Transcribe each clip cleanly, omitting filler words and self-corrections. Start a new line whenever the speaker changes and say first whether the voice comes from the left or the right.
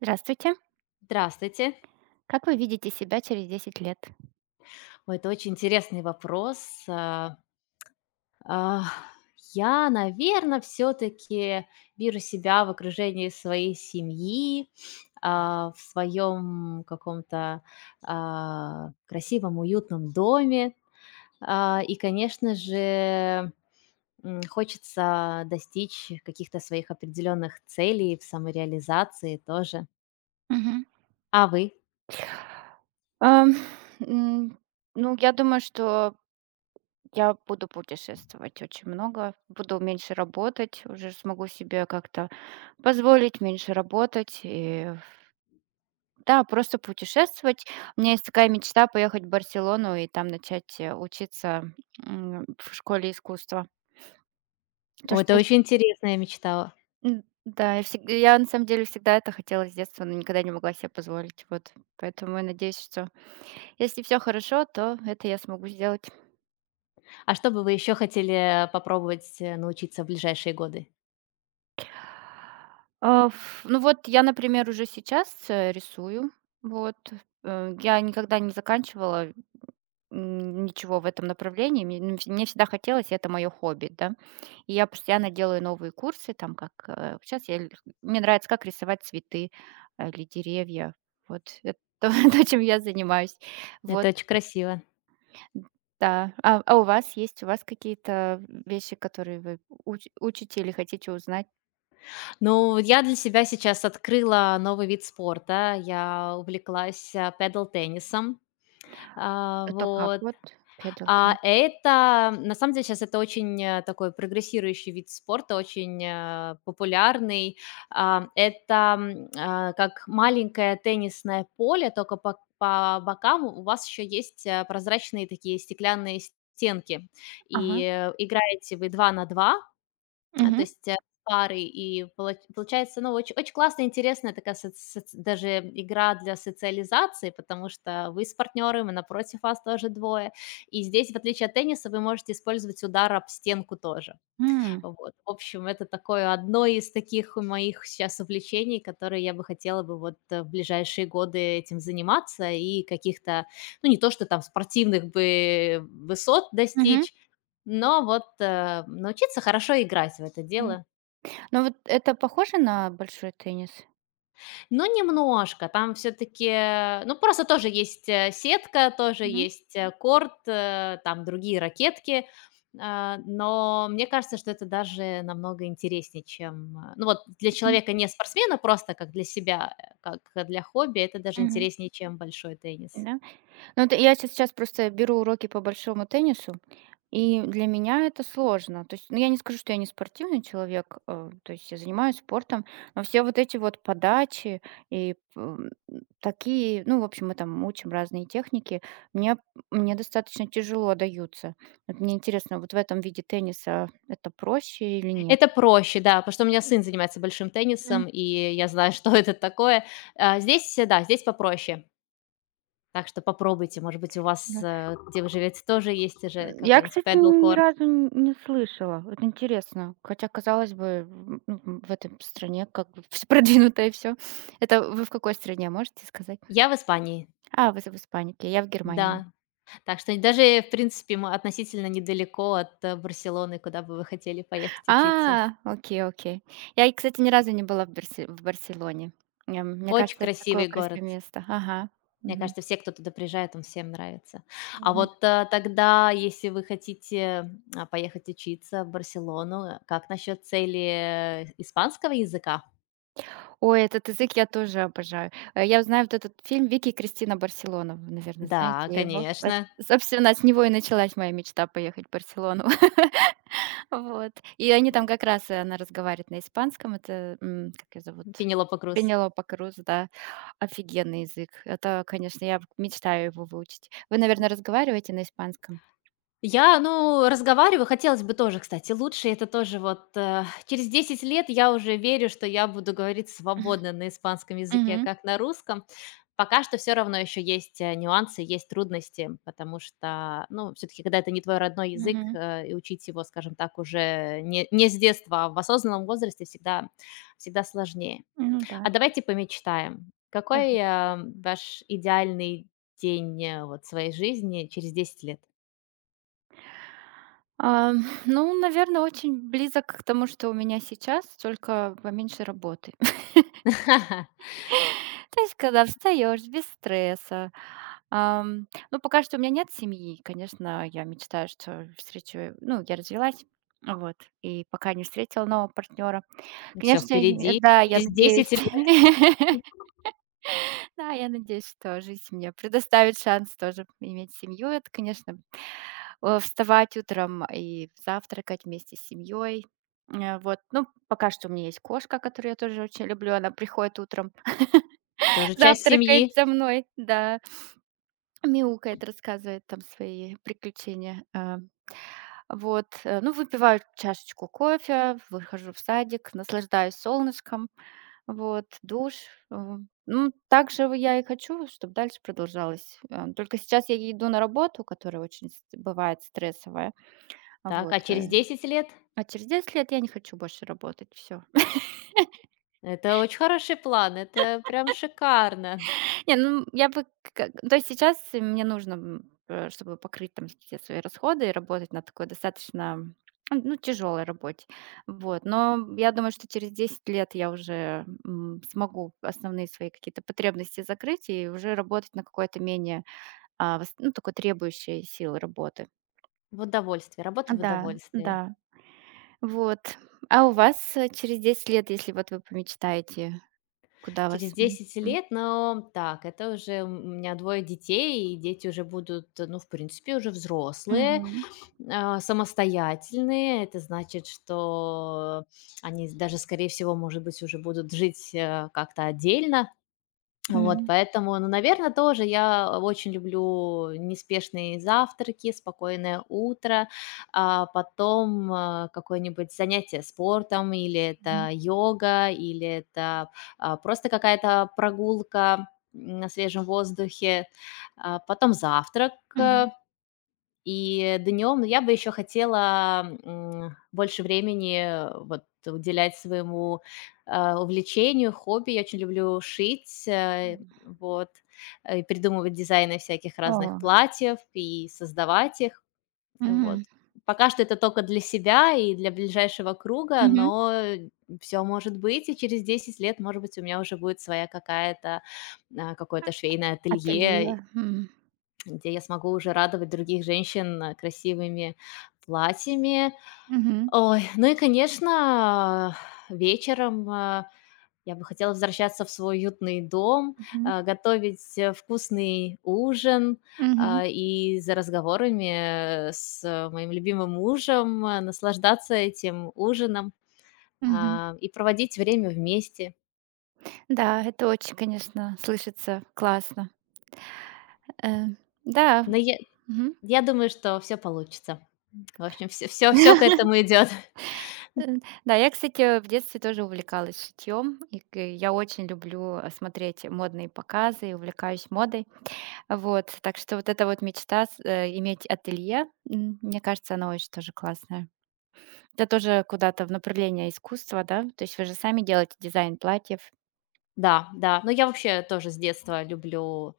right: Здравствуйте.
left: Здравствуйте.
right: Как вы видите себя через 10 лет?
left: Ой, это очень интересный вопрос. А, я, наверное, все-таки вижу себя в окружении своей семьи, в своем каком-то, красивом, уютном доме. И, конечно же, хочется достичь каких-то своих определенных целей в самореализации тоже.
right: Мгм.
left: А вы?
right: Ам, м, ну, я думаю, что я буду путешествовать очень много, буду меньше работать, уже смогу себе как-то позволить меньше работать. И, да, просто путешествовать. У меня есть такая мечта поехать в Барселону и там начать учиться в школе искусства. То,
left: О,
right: что
left: это
right: я с-
left: очень интересная мечта.
right: м, да, я на самом деле всегда это хотела с детства, но никогда не могла себе позволить. Вот. Поэтому я надеюсь, что если все хорошо, то это я смогу сделать.
left: А что бы вы еще хотели попробовать, научиться в ближайшие годы?
right: А, ф Ну вот я, например, уже сейчас, рисую. Вот, я никогда не заканчивала, ничего в этом направлении. Мне всегда хотелось, и это мое хобби, да. И я постоянно делаю новые курсы, там как, сейчас я ль мне нравится, как рисовать цветы, или деревья. Вот это то, чем я занимаюсь.
left: Это
right: Вот,
left: очень красиво.
right: да. А у вас какие-то вещи, которые вы уч учите или хотите узнать?
left: Ну, вот я для себя сейчас открыла новый вид спорта. Я увлеклась педал теннисом. А,
right: Это как
left: вот,
right: вот? Pedal tennis.
left: Это, на самом деле, сейчас это очень, такой прогрессирующий вид спорта, очень, популярный. Как маленькое теннисное поле, только по бокам у вас еще есть, прозрачные такие стеклянные стенки. И
right: Ага.
left: играете вы 2 на 2. То
right: Мгм.
left: есть, пары и поло получается, ну, очень очень классная, интересная такая соц даже игра для социализации, потому что вы с партнером, и напротив вас тоже двое. И здесь, в отличие от тенниса, вы можете использовать удар об стенку тоже.
right: М.
left: Вот. В общем, это такое одно из таких моих сейчас увлечений, которые я бы хотела бы вот в ближайшие годы этим заниматься и каких-то, ну, не то, что там спортивных бы высот
right: Мгм.
left: достичь, но вот научиться хорошо играть в это
right: М.
left: дело.
right: Ну вот это похоже на большой теннис?
left: Ну, немножко. Там все таки, ну, просто тоже есть, сетка, тоже
right: Мгм.
left: есть, корт, там другие ракетки. А, но мне кажется, что это даже намного интереснее, чем, ну, вот для
right: Мгм.
left: человека не спортсмена, а просто как для себя, как для хобби, это даже
right: Мгм.
left: интереснее, чем большой теннис.
right: Да? Ну, это я сейчас просто беру уроки по большому теннису, и для меня это сложно. То есть, ну, я не скажу, что я не спортивный человек, то есть я занимаюсь спортом, но все вот эти вот подачи и такие, ну, в общем, мы там учим разные техники, мне, мне достаточно тяжело даются. Вот мне интересно, вот в этом виде тенниса это проще или нет?
left: Это проще, да, потому что у меня сын занимается большим
right: Мгм.
left: теннисом, и я знаю, что это такое. А здесь, да, здесь попроще. Так что попробуйте, может быть, у вас, где вы живете, тоже есть уже
right: Я,
left: какой-нибудь
right: кстати, ни
left: пэдл-корт.
right: разу н не слышала. Это интересно. Хотя, казалось бы, ну, в этой стране как бы все продвинуто и все. Это вы в какой стране, можете сказать?
left: Я в Испании,
right: Вы в Испании, окей, я в Германии.
left: да. Так что даже, в принципе, мы относительно недалеко от, Барселоны, куда бы вы хотели поехать учиться.
right: Окей, окей. Я, кстати, ни разу не была в Барсе в Барселоне. Мне
left: Очень
right: кажется, это такое
left: красивый
right: красивое
left: город.
right: место. Ага.
left: Мне
right: Мгм.
left: кажется, все, кто туда приезжает, он всем нравится. А
right: Мгм.
left: вот, тогда, если вы хотите, поехать учиться в Барселону, как насчет цели, испанского языка?
right: Ой, этот язык я тоже обожаю. Я знаю вот этот фильм "Вики и Кристина Барселона". Вы, наверное,
left: Да,
right: знаете его. Эт
left: конечно.
right: Собственно, с него и началась моя мечта поехать в Барселону. Вот. И они там как раз, она разговаривает на испанском. Это, как ее зовут?
left: Пенелопа Крус.
right: Пенелопа Круз, да. Офигенный язык. Это, конечно, я мечтаю его выучить. Вы, наверное, разговариваете на испанском?
left: Я, ну, разговариваю, хотелось бы тоже, кстати, лучше. Это тоже вот через 10 лет я уже верю, что я буду говорить свободно на испанском языке,
right: Мгм.
left: как на русском. Пока что все равно еще есть нюансы, есть трудности, потому что, ну, все-таки, когда это не твой родной язык,
right: Мгм.
left: и учить его, скажем так, уже не с детства, а в осознанном возрасте всегда, всегда сложнее.
right: Ну
left: А
right: да.
left: давайте помечтаем.
right: Да.
left: Какой ваш идеальный день, вот, своей жизни через 10 лет?
right: А, ну, наверное, очень близок к тому, что у меня сейчас, только поменьше работы. То есть, когда встаешь без стресса. Ну, пока что у меня нет семьи. Конечно, я мечтаю, что встречу ну, я развелась, вот, и пока не встретила нового партнера.
left: Все
right: Конечно, и
left: впереди.
right: да, я
left: Через
right: надеюсь.
left: 10 лет
right: Да, я надеюсь, что жизнь мне предоставит шанс тоже иметь семью. Это, конечно, вставать утром и завтракать вместе с семьей. Вот, ну, пока что у меня есть кошка, которую я тоже очень люблю. Она приходит утром,
left: тоже часть
right: завтракает
left: семьи.
right: со мной, да, мяукает, рассказывает там свои приключения. Вот, ну, выпиваю чашечку кофе, выхожу в садик, наслаждаюсь солнышком, вот, душ. э, Ну, так же я и хочу, чтобы дальше продолжалось. Только сейчас я иду на работу, которая очень бывает стрессовая.
left: Так, а
right: Вот,
left: через 10 лет?
right: А через 10 лет я не хочу больше работать, все.
left: Это очень хороший план, это прям шикарно.
right: Не, ну, я бы как то есть сейчас мне нужно, чтобы покрыть там все свои расходы и работать на такой достаточно, ну, тяжелой работе. Вот, но я думаю, что через 10 лет я уже, смогу основные свои какие-то потребности закрыть и уже работать на какой-то менее, а, вос ну, такой требующей силы работы.
left: В удовольствие, работа в
right: Да,
left: удовольствие.
right: да. Вот. А у вас, через 10 лет, если вот вы помечтаете, куда вас
left: Через десять
right: м?
left: лет, но так, это уже у меня двое детей, и дети уже будут, ну, в принципе, уже взрослые,
right: Мгм.
left: самостоятельные. Это значит, что они даже, скорее всего, может быть, уже будут жить, как-то отдельно. Вот,
right: М,
left: поэтому, ну, наверное, тоже я очень люблю неспешные завтраки, спокойное утро, а потом какое-нибудь занятие спортом, или
right: мгм,
left: это йога, или это просто какая-то прогулка на свежем воздухе, потом завтрак, и днем, ну, я бы еще хотела, больше времени вот уделять своему, увлечению, хобби. Я очень люблю шить,
right: мгм.
left: вот, и придумывать дизайны всяких разных
right: О,
left: платьев и создавать их. Вот.
right: м,
left: Пока что это только для себя и для ближайшего круга,
right: мгм.
left: но все может быть, и через 10 лет, может быть, у меня уже будет своя какая-то, какое-то швейное
right: Ателье,
left: ателье,
right: м,
left: где я смогу уже радовать других женщин, красивыми платьями.
right: мгм,
left: Ой, ну и, конечно, вечером, я бы хотела возвращаться в свой уютный дом,
right: мгм,
left: готовить, вкусный ужин,
right: мгм,
left: и за разговорами, с моим любимым мужем, наслаждаться этим ужином,
right: мгм.
left: и проводить время вместе.
right: Да, это очень, конечно, слышится классно. Э, да,
left: Но я
right: мгм.
left: я думаю, что все получится. В общем, все, все, все к этому идет.
right: Э, да, я, кстати, в детстве тоже увлекалась шитьем, и к я очень люблю, смотреть модные показы и увлекаюсь модой. Вот, так что вот эта вот мечта иметь ателье, мне кажется, она очень тоже классная. Это тоже куда-то в направление искусства, да? То есть вы же сами делаете дизайн платьев?
left: Да, да. Но я вообще тоже с детства люблю,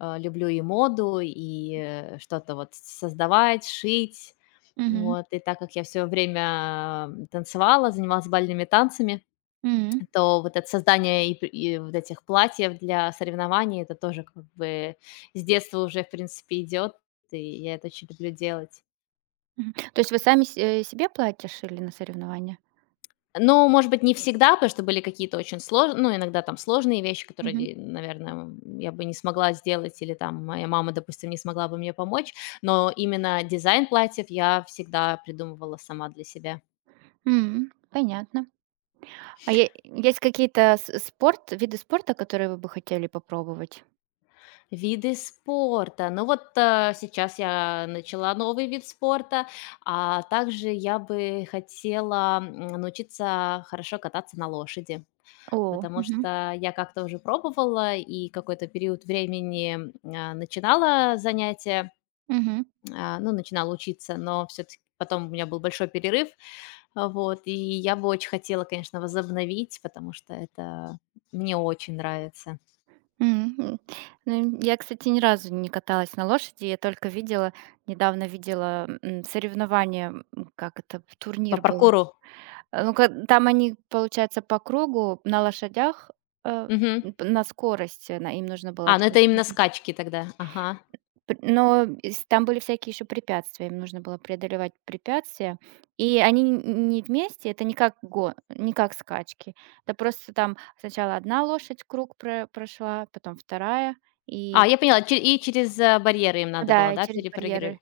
left: э, люблю и моду, и, что-то вот создавать, шить.
right: Мгм.
left: Вот. И так как я все время, танцевала, занималась бальными танцами,
right: М.
left: то вот это создание и вот этих платьев для соревнований — это тоже как бы с детства уже, в принципе, идет, и я это очень люблю делать.
right: Мгм. То есть вы сами себе платишь или на соревнования?
left: Но, может быть, не всегда, потому что были какие-то очень сложные, ну, иногда там сложные вещи,
right: Мгм.
left: которые, наверное, я бы не смогла сделать, или там моя мама, допустим, не смогла бы мне помочь. Но именно дизайн платьев я всегда придумывала сама для себя.
right: М. Понятно. А е есть какие-то с спорт виды спорта, которые вы бы хотели попробовать?
left: Виды спорта. Ну вот сейчас я начала новый вид спорта, а также я бы хотела научиться хорошо кататься на лошади.
right: О.
left: Потому
right: Мгм.
left: что я как-то уже пробовала и какой-то период времени, начинала занятия,
right: Мгм.
left: ну, начинала учиться, но все таки потом у меня был большой перерыв. И я бы очень хотела, конечно, возобновить, потому что это мне очень нравится.
right: М. М. Ну, я, кстати, ни разу не каталась на лошади. Я только видела Недавно видела, соревнования, как это,
left: По
right: турнир был.
left: паркуру.
right: Ну, ка там они, получается, по кругу на лошадях, э,
left: Мгм.
right: н п на скорости, на им нужно было
left: А, ну
right: через
left: это именно скачки тогда. Ага.
right: пр но с там были всякие еще препятствия, им нужно было преодолевать препятствия. И они н не вместе, это не как го не как скачки. Это просто там сначала одна лошадь круг прошла, потом вторая,
left: А,
right: и
left: я поняла, че и через, барьеры им надо
right: да,
left: было,
right: и
left: да,
right: через барьеры.
left: перепрыгивать?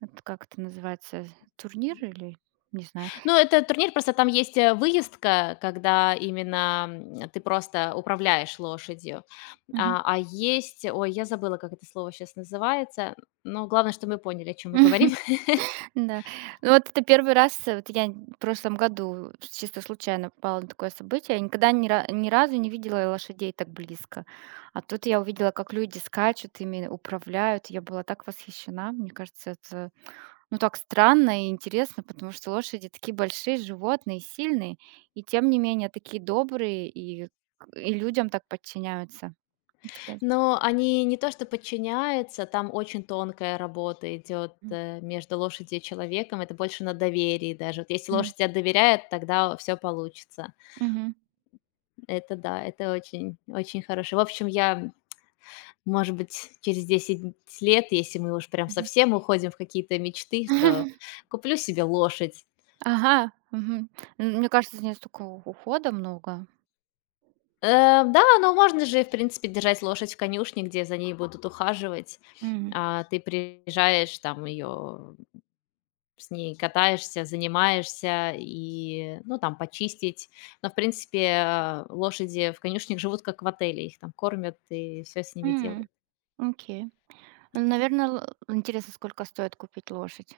right: Это как это называется? Турнир или не знаю.
left: Ну, это турнир, просто там есть, выездка, когда именно, ты просто управляешь лошадью.
right: Мгм.
left: А есть, ой, я забыла, как это слово сейчас называется, но главное, что мы поняли, о чем мы говорим.
right: Да. Ну, вот это первый раз, вот я в прошлом году чисто случайно попала на такое событие. Я никогда ни разу не видела лошадей так близко. А тут я увидела, как люди скачут, ими управляют. Я была так восхищена. Мне кажется, это, ну, так странно и интересно, потому что лошади такие большие животные, сильные, и тем не менее такие добрые, и людям так подчиняются. Ну, такая.
left: Но они не то что подчиняются, там очень тонкая работа идет
right: М.
left: между лошадью и человеком. Это больше на доверии даже. Вот если
right: Мгм.
left: лошадь тебе доверяет, тогда все получится.
right: Мгм.
left: Это да, это очень очень хорошо. В общем, я Может быть, через 10 лет, если мы уж прям
right: Мгм.
left: совсем уходим в какие-то мечты, то куплю себе лошадь.
right: Ага, мгм. М, мне кажется, здесь ней столько у ухода много.
left: Да, но можно же, в принципе, держать лошадь в конюшне, где за ней будут ухаживать.
right: М,
left: А ты приезжаешь, там ее с ней катаешься, занимаешься и, ну, там почистить. Но, в принципе, лошади в конюшнях живут как в отеле, их там кормят и все с ними
right: м,
left: делают.
right: окей. Наверное, интересно, сколько стоит купить лошадь.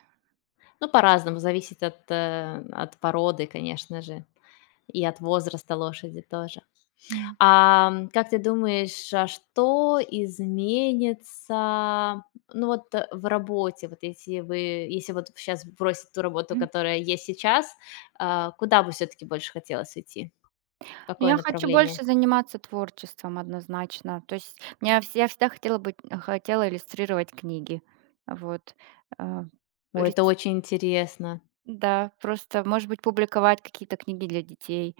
left: Ну, по-разному, зависит от породы, конечно же. И от возраста лошади тоже.
right: М.
left: Как ты думаешь, а что изменится, ну, вот, в работе? Вот если вы если вот сейчас бросить ту работу,
right: Мгм.
left: которая есть сейчас, куда бы все таки больше хотелось уйти?
right: Ну,
left: Какое
right: я хочу
left: направление?
right: больше заниматься творчеством однозначно. То есть меня вс я всегда хотела иллюстрировать книги. Вот, а,
left: О,
right: рис
left: это очень интересно.
right: да, просто, может быть, публиковать какие-то книги для детей.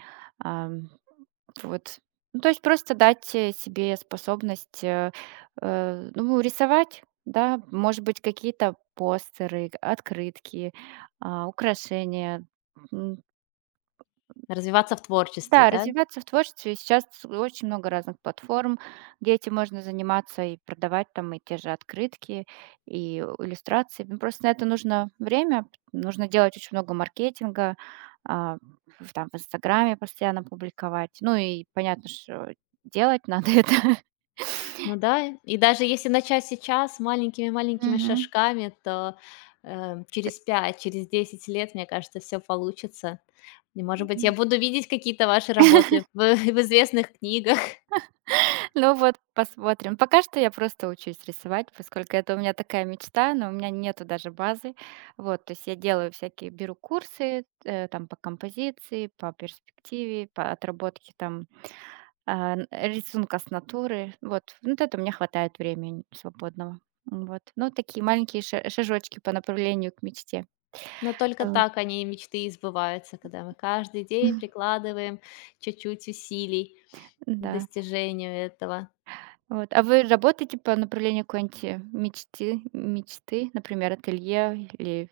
right: Вот. Ну, то есть просто дать, себе способность, ну, рисовать, да, может быть, какие-то постеры, открытки, украшения.
left: Развиваться в творчестве,
right: Да,
left: да?
right: развиваться в творчестве. Сейчас очень много разных платформ, где этим можно заниматься и продавать там и те же открытки, и иллюстрации. Ну, просто на это нужно время, нужно делать очень много маркетинга, а, в там в "Инстаграме" постоянно публиковать. Ну и понятно, что делать надо это.
left: Ну да, и даже если начать сейчас маленькими-маленькими
right: Мгм.
left: шажками, то, через 5, через 10 лет, мне кажется, все получится. И, может
right: Т
left: быть, я буду видеть какие-то ваши работы в в известных книгах.
right: Ну вот, посмотрим. Пока что я просто учусь рисовать, поскольку это у меня такая мечта, но у меня нету даже базы. Вот, то есть я делаю всякие, беру курсы, там по композиции, по перспективе, по отработке рисунка с натуры. Вот, вот это у меня хватает времени свободного. Вот, ну такие маленькие шажочки по направлению к мечте.
left: Но только
right: Вот.
left: так они, мечты, и сбываются, когда мы каждый день прикладываем чуть-чуть усилий к
right: Да.
left: достижению этого.
right: Вот. А вы работаете по направлению какой-нибудь мечты, мечты, например, ателье или...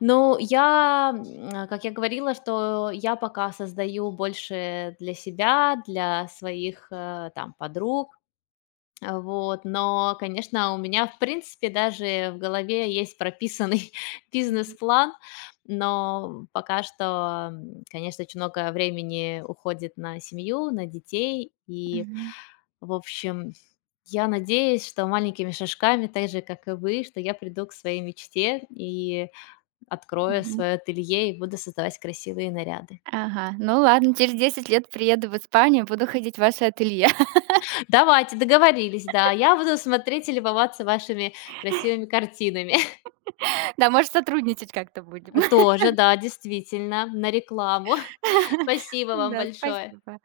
left: Ну, я, как я говорила, что я пока создаю больше для себя, для своих, там подруг. Но, конечно, у меня, в принципе, даже в голове есть прописанный бизнес-план, но пока что, конечно, очень много времени уходит на семью, на детей. И,
right: Мгм.
left: в общем, я надеюсь, что маленькими шажками, так же, как и вы, что я приду к своей мечте и открою
right: Мгм.
left: свое ателье и буду создавать красивые наряды.
right: Ага. Ну ладно, через 10 лет приеду в Испанию, буду ходить в ваше ателье.
left: Давайте, договорились, да. Я буду смотреть и любоваться вашими красивыми картинами.
right: Да, может, сотрудничать как-то будем.
left: Тоже, да, действительно, на рекламу. Спасибо вам
right: Да,
left: большое.
right: спасибо.